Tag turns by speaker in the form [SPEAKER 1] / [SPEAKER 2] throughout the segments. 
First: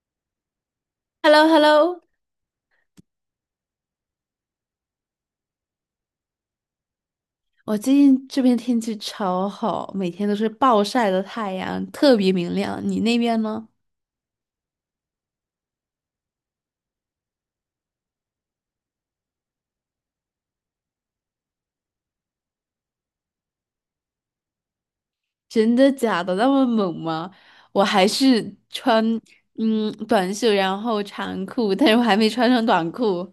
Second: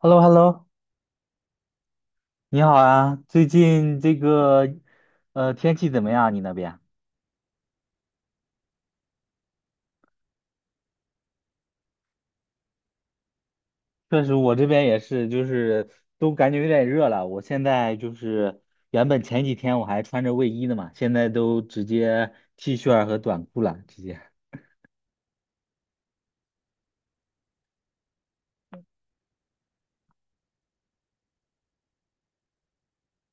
[SPEAKER 1] h e l l o h e l l o
[SPEAKER 2] hello hello
[SPEAKER 1] 你好啊！最近这个天气怎么样啊？你那边？
[SPEAKER 2] 我最近这边天气超好，每天都是暴晒的太阳，特别明亮。你那边呢？
[SPEAKER 1] 确实，我这边也是，就是都感觉有点热了。我现在就是原本前几天我还穿着卫衣的嘛，现在都直接 T 恤儿和短裤了，直接。
[SPEAKER 2] 真的假的？那么猛吗？我还是穿短袖，然后长裤，但是我还没穿上短裤。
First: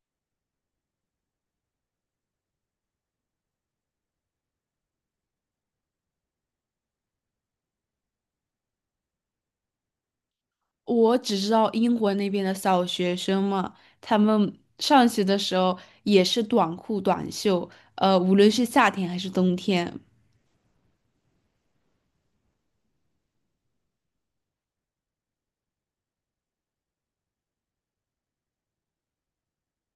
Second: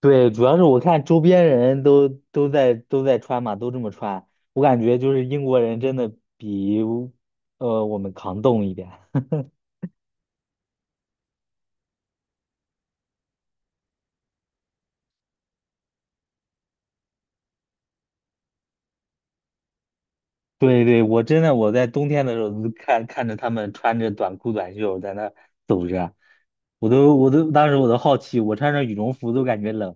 [SPEAKER 1] 对，主要是我看周边人都在穿嘛，都这么穿，我感觉就是英国人真的比我们抗冻一点。
[SPEAKER 2] 我只知道英国那边的小学生嘛，他们上学的时候也是短裤短袖，无论是夏天还是冬天。
[SPEAKER 1] 对对，我在冬天的时候就看着他们穿着短裤短袖在那走着，我都我都当时我都好奇，我穿着羽绒服都感觉冷。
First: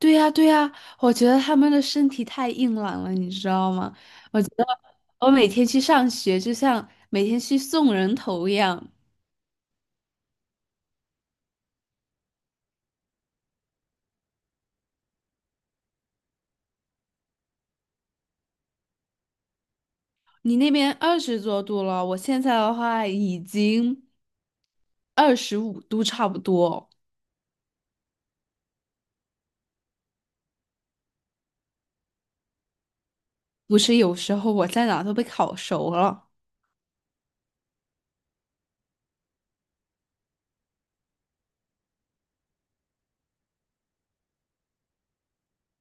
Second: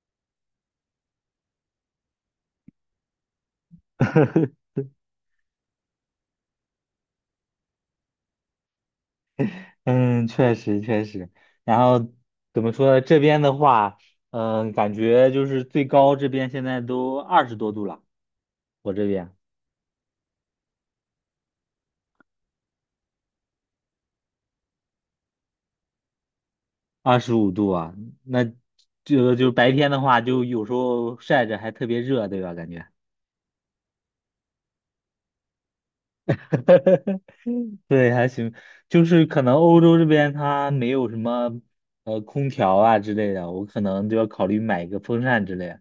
[SPEAKER 2] 对呀，对呀，我觉得他们的身体太硬朗了，你知道吗？我。我每天去上学，就像每天去送人头一样。
[SPEAKER 1] 嗯，确实确实。然后怎么说呢？这边的话，感觉就是最高这边现在都20多度了，我这边
[SPEAKER 2] 你那边20多度了，我现在的话已经25度差不多。
[SPEAKER 1] 25度啊。那这个就白天的话，就有时候晒着还特别热，对吧？感觉。
[SPEAKER 2] 不是，有时候我在哪都被烤熟了，
[SPEAKER 1] 对，还行，就是可能欧洲这边它没有什么空调啊之类的，我可能就要考虑买一个风扇之类的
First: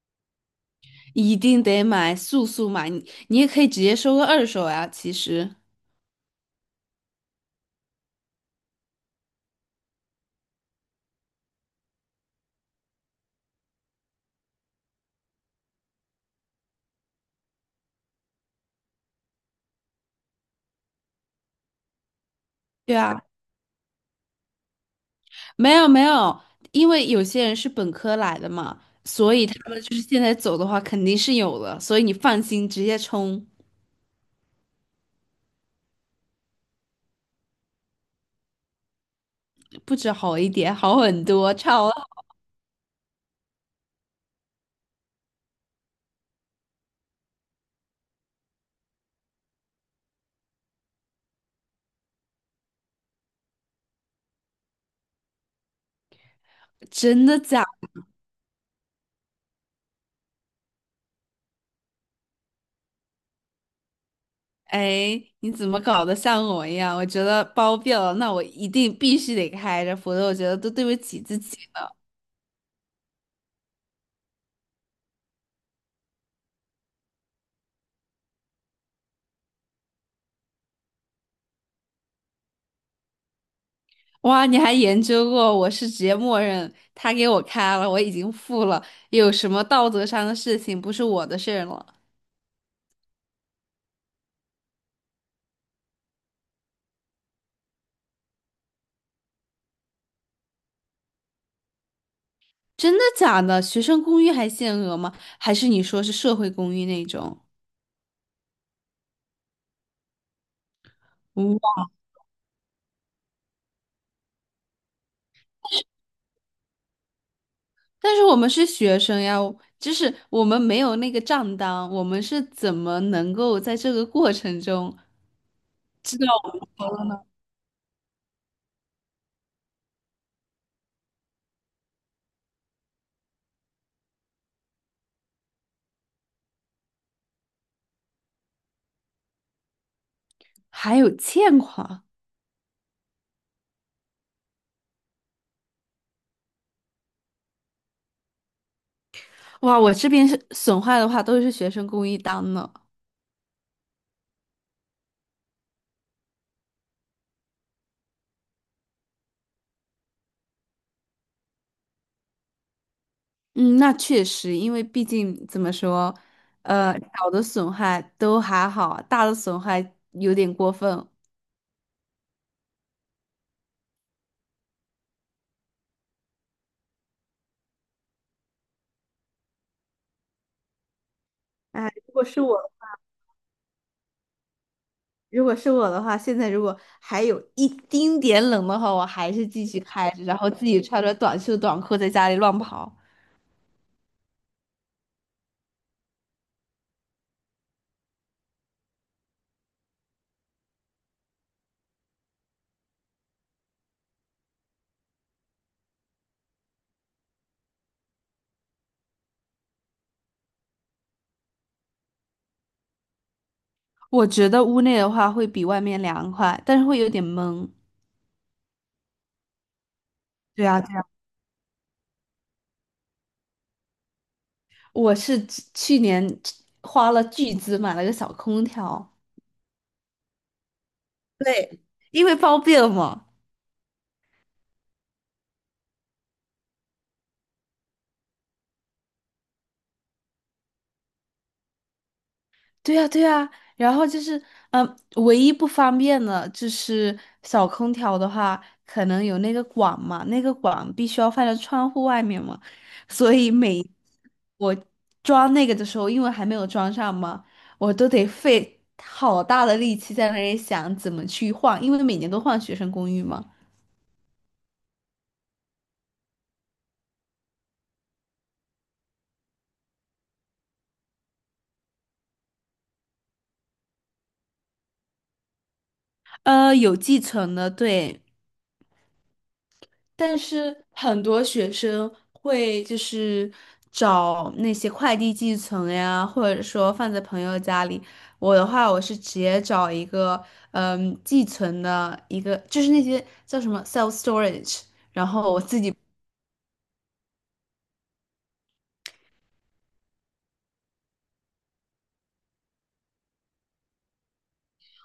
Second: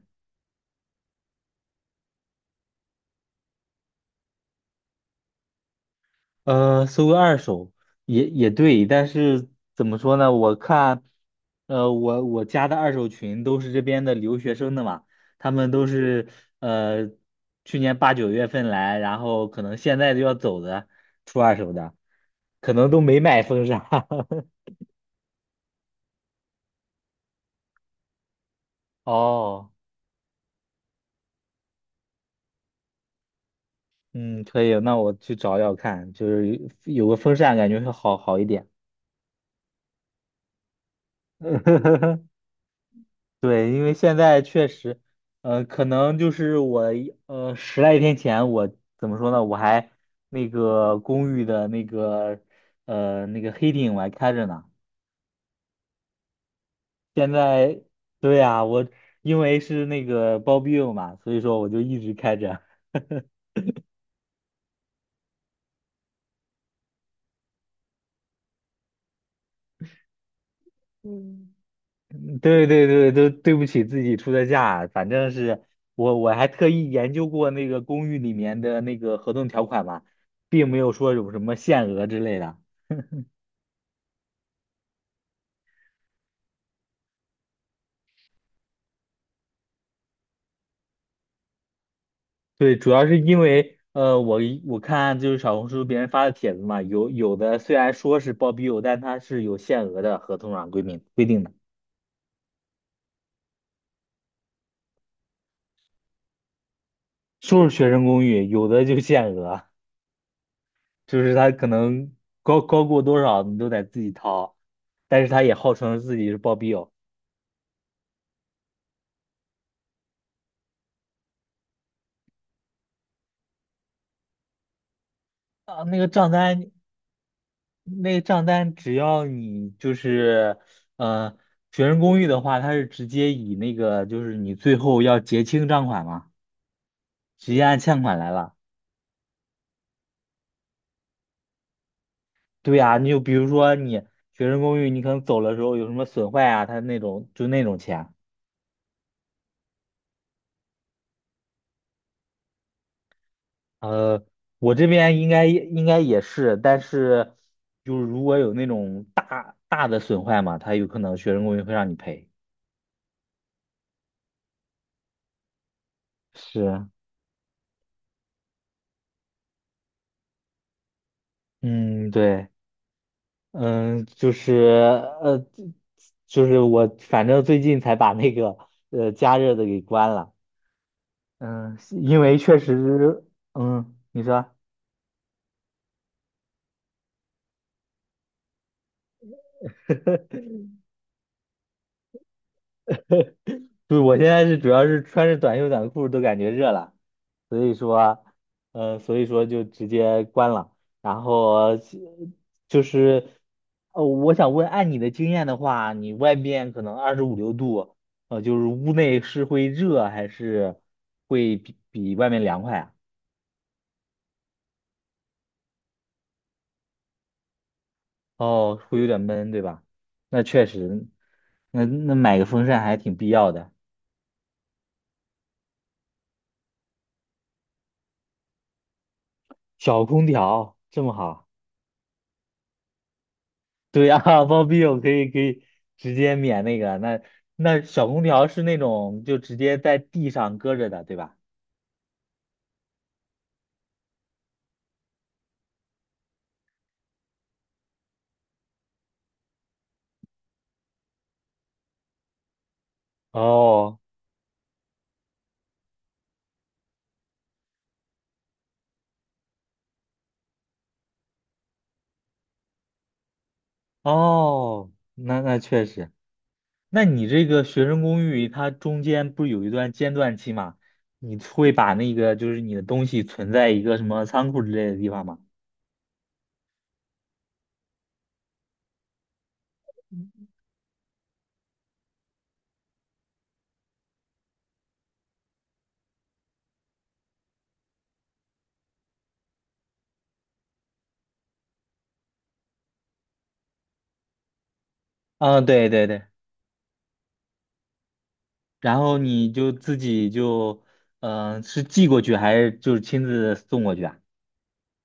[SPEAKER 2] 一定得买，速速买。你也可以直接收个二手呀，其实。
[SPEAKER 1] 搜个二手也对，但是怎么说呢？我看，我加的二手群都是这边的留学生的嘛，他们都是呃去年8、9月份来，然后可能现在就要走的，出二手的，可能
[SPEAKER 2] 对
[SPEAKER 1] 都没
[SPEAKER 2] 啊，
[SPEAKER 1] 买风扇。
[SPEAKER 2] 没有没有，因为有些人是本科来的嘛，所以他
[SPEAKER 1] 哦。
[SPEAKER 2] 们就是现在走的话肯定是有的，所以你放心，直接冲，
[SPEAKER 1] 嗯，可以，那我去找找看，就是有个风扇，感觉会好一点。
[SPEAKER 2] 不止好一点，好很多，超。
[SPEAKER 1] 对，因为现在确实，可能就是我10来天前，我怎么说呢？我还那个公寓的那个那个黑顶我还开着呢。
[SPEAKER 2] 真
[SPEAKER 1] 现
[SPEAKER 2] 的假？
[SPEAKER 1] 在，对呀，我因为是那个包庇嘛，所以说我就一直开着。
[SPEAKER 2] 哎，你怎么搞得像我一样？我觉得包庇了，那我一定必须得开着，否则我觉得都对不起自
[SPEAKER 1] 嗯，
[SPEAKER 2] 己了。
[SPEAKER 1] 对对对，都对不起自己出的价，反正是我还特意研究过那个公寓里面的那个合同条款嘛，并没有说有什么限额之类的。
[SPEAKER 2] 哇，你还研究过，我是直接默认他给我开了，我已经付了，有什么道德上的事情不是我的事儿了？
[SPEAKER 1] 对，主要是因为我看就是小红书别人发的帖子嘛，有的虽然说是包庇友，但它是有限额的，合同上规定的，
[SPEAKER 2] 真的假的？学生公寓还限额吗？还是你说是社会公寓那种？
[SPEAKER 1] 说是学生公寓，有的就限额，就是他可
[SPEAKER 2] 哇，
[SPEAKER 1] 能高过多少你都得自己掏，但是他也号称自己是包庇友。
[SPEAKER 2] 但是我们是学生呀，就是我们没有那个账单，我们是怎么能够在这个过程中？
[SPEAKER 1] 啊，那个账单只要你就是，呃，学生公寓的话，它是直接以那个就是你最后要结清账款嘛，直接按欠款来了。
[SPEAKER 2] 还有欠款，
[SPEAKER 1] 对呀，你就比如说你学生公寓，你可能走了时候有什么损坏啊，它那种就那种钱。
[SPEAKER 2] 哇！我这边是损坏的话，都是学生公益单呢。
[SPEAKER 1] 呃，我这边应该也是，但是就是如果有那种大大的损坏嘛，它有可能学生公寓会让你赔。
[SPEAKER 2] 嗯，那确实，因为毕竟怎么说，
[SPEAKER 1] 是，
[SPEAKER 2] 小的损害都还好，大的损害有点过分。
[SPEAKER 1] 嗯，对。嗯，就是呃，就是我反正最近才把那个加热的给关了。嗯，
[SPEAKER 2] 哎，
[SPEAKER 1] 因为确实，嗯，你说，
[SPEAKER 2] 如果是我的话，现在如果还有一丁点冷的话，我还是继续开着，然后自己穿着短袖短裤在家里乱跑。
[SPEAKER 1] 就是我现在是主要是穿着短袖短裤都感觉热了，所以说，所以说就直接关了。然后就是，我想问，按你的经验的话，你外面可能25、6度，就是屋内是会热还是会比外面凉快啊？
[SPEAKER 2] 我觉得屋内的话会比外面凉快，但是会有点闷。
[SPEAKER 1] 哦，会有点闷，对吧？那确
[SPEAKER 2] 对啊。对啊，
[SPEAKER 1] 实，那买个风扇还挺必要的，
[SPEAKER 2] 我是去年花了巨资买了个小空调，
[SPEAKER 1] 小空调这么好。
[SPEAKER 2] 对，因为方便嘛。
[SPEAKER 1] 对呀，包庇我可以直接免那个，那小空调是那种就直接在地上搁着的，对吧？
[SPEAKER 2] 对呀，对呀。然后就是，嗯，唯一不方便的就是小空调的话，可能有那个管嘛，那个管必须要放在窗户外面嘛，所以每
[SPEAKER 1] 哦
[SPEAKER 2] 我装那个的时候，因为还没有装上嘛，我都得费好大的力气在那里想怎么去换，因为每年都换学生公寓嘛。
[SPEAKER 1] 哦，那确实，那你这个学生公寓它中间不是有一段间断期吗？你会把那个就是你的东西存在一个什么仓库之类的地方吗？
[SPEAKER 2] 呃，有继承的，对，但是很多学生会就是找那些快递寄存呀，或者说放在朋友家里。我的话，我是直接找一个寄存的一个，就是那些叫什么 self storage，然后我
[SPEAKER 1] 嗯，
[SPEAKER 2] 自
[SPEAKER 1] 对
[SPEAKER 2] 己
[SPEAKER 1] 对对。然后你就自己就，是寄过去还是就是亲自送过去啊？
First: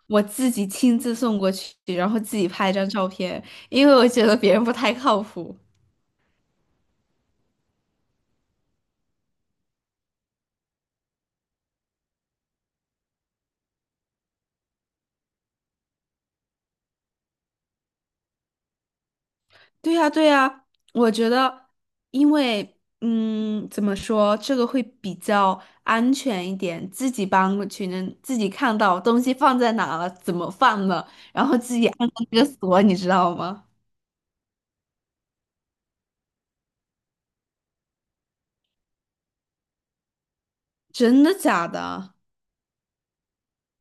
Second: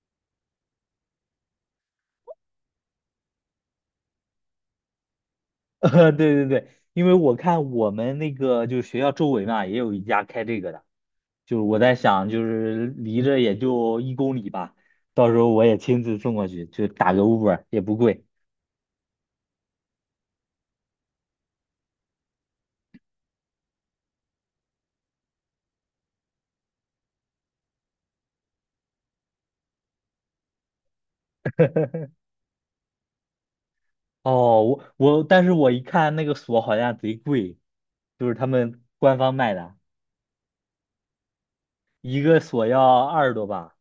[SPEAKER 2] 我自己亲自送过去，然后自己拍一张照片，因为我觉得别人不太靠谱。
[SPEAKER 1] 对对对，因为我看我们那个就是学校周围嘛，也有一家开这个的，就是我在想，就是离着也就1公里吧，到时候我也亲自送过去，就打个 Uber 也不贵。
[SPEAKER 2] 对呀，对呀，我觉得，因为，嗯，怎么说，这个会比较安全一点，自己搬过去能自己看到东西放在哪了，怎么放的，然后自己按照这个锁，你知道吗？
[SPEAKER 1] 哦，但是我一看那个锁好像贼贵，就是他们官方卖的，
[SPEAKER 2] 真的假的？
[SPEAKER 1] 一个锁要二十多吧。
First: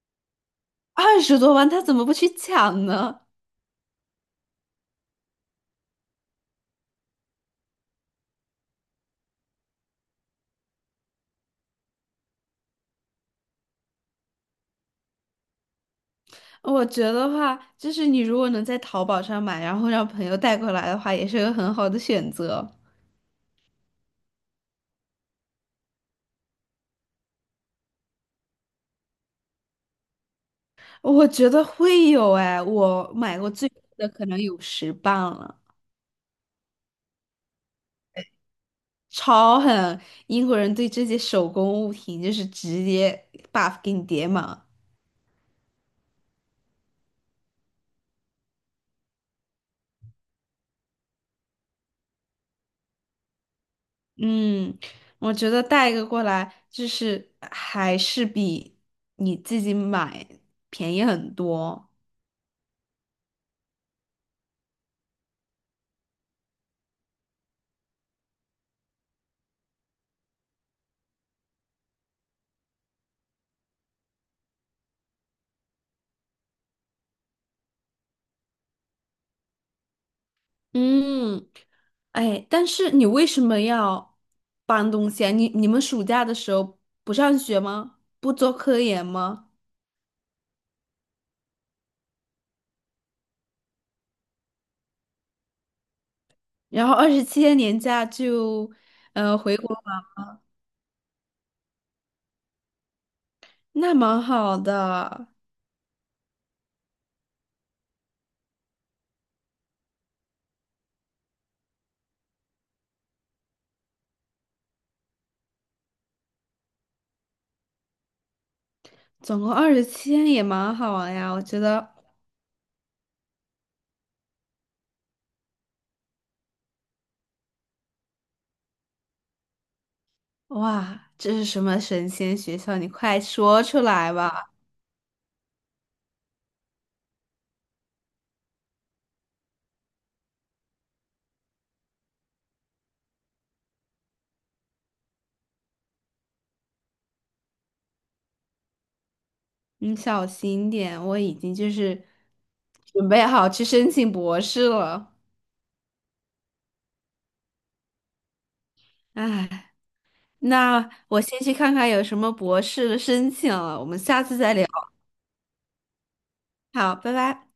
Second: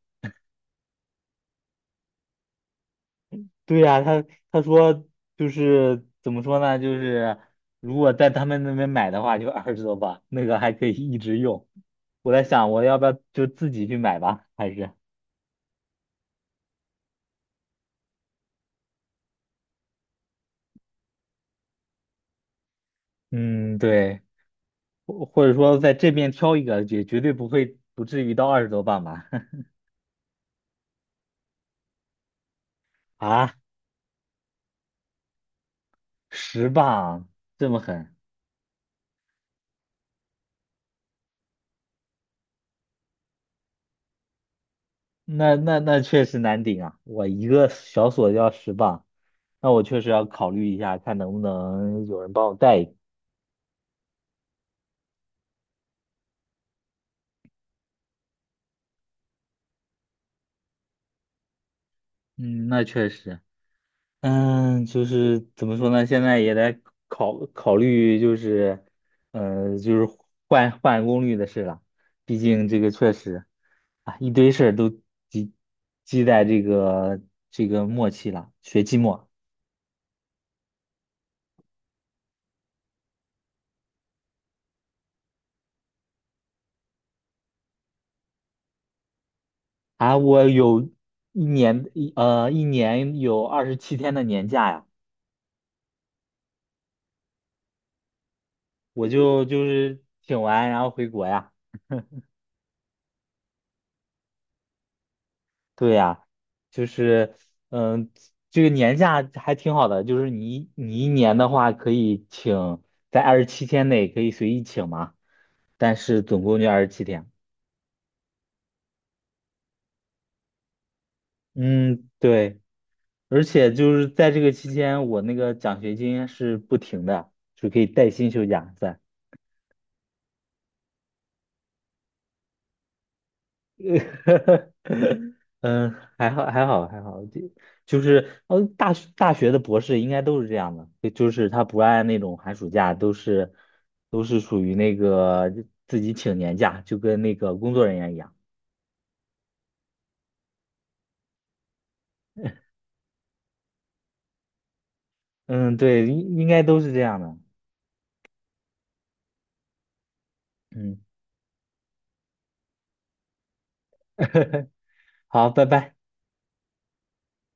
[SPEAKER 2] 20多万，他怎么不去抢呢？
[SPEAKER 1] 对呀、他说就是怎么说呢？就是如果在他们那边买的话，就二十多磅，那个还可以一直用。我在想，我要不要就自己去买吧？还是
[SPEAKER 2] 我觉得话，就是你如果能在淘宝上买，然后让朋友带过来的话，也是个很好的选择。
[SPEAKER 1] 嗯，对，或者说在这边挑一个，绝对不会不至于到二十多磅吧？
[SPEAKER 2] 我觉得会有，哎，我买过
[SPEAKER 1] 啊，
[SPEAKER 2] 最贵的可能有10磅了。
[SPEAKER 1] 10磅这么狠？
[SPEAKER 2] 超狠！英国人对这些手工物品就是直接 buff 给你叠满。
[SPEAKER 1] 那确实难顶啊！我一个小锁要十磅，那我确实要考虑一下，看能不能有人帮我带一个。
[SPEAKER 2] 嗯，我觉得带一个过来，就是还是比你自己买便宜很多。
[SPEAKER 1] 嗯，那确实。就是怎么说呢？现在也在考虑，就是，就是换功率的事了。毕竟这个确实啊，一堆事儿都积积在这个末期了，学期末
[SPEAKER 2] 嗯，哎，但是你为什么要搬东西啊？你们暑假的时候不上学吗？不做科研吗？
[SPEAKER 1] 啊，我有一年有二十七天的年假呀，
[SPEAKER 2] 然后二十七天年假就，
[SPEAKER 1] 我就请完然后回国呀。
[SPEAKER 2] 那蛮好的，
[SPEAKER 1] 对呀，就是，嗯，这个年假还挺好的，就是你一年的话可以请，在二十七天内可以随意请嘛，但是总共就二十七天。
[SPEAKER 2] 总共二十七天也蛮好呀，我觉得。
[SPEAKER 1] 嗯，对，而且就是在这个期间，我那个奖学金是不停的，就可以带薪休假在。
[SPEAKER 2] 哇，这是什么神仙学校？你快说出来吧！
[SPEAKER 1] 嗯，还好，还好，还好，就是大学的博士应该都是这样的，就是他不按那种寒暑假，都是属于那个自己请年假，就跟那个工作人员一样。
[SPEAKER 2] 你小心点，我已经就是准备好去申请博士了。
[SPEAKER 1] 嗯，对，应该都是这样的。
[SPEAKER 2] 唉，那
[SPEAKER 1] 嗯，
[SPEAKER 2] 我先去看看有什么博士的申请了，我们下次再聊。
[SPEAKER 1] 好，拜拜。
[SPEAKER 2] 好，拜拜。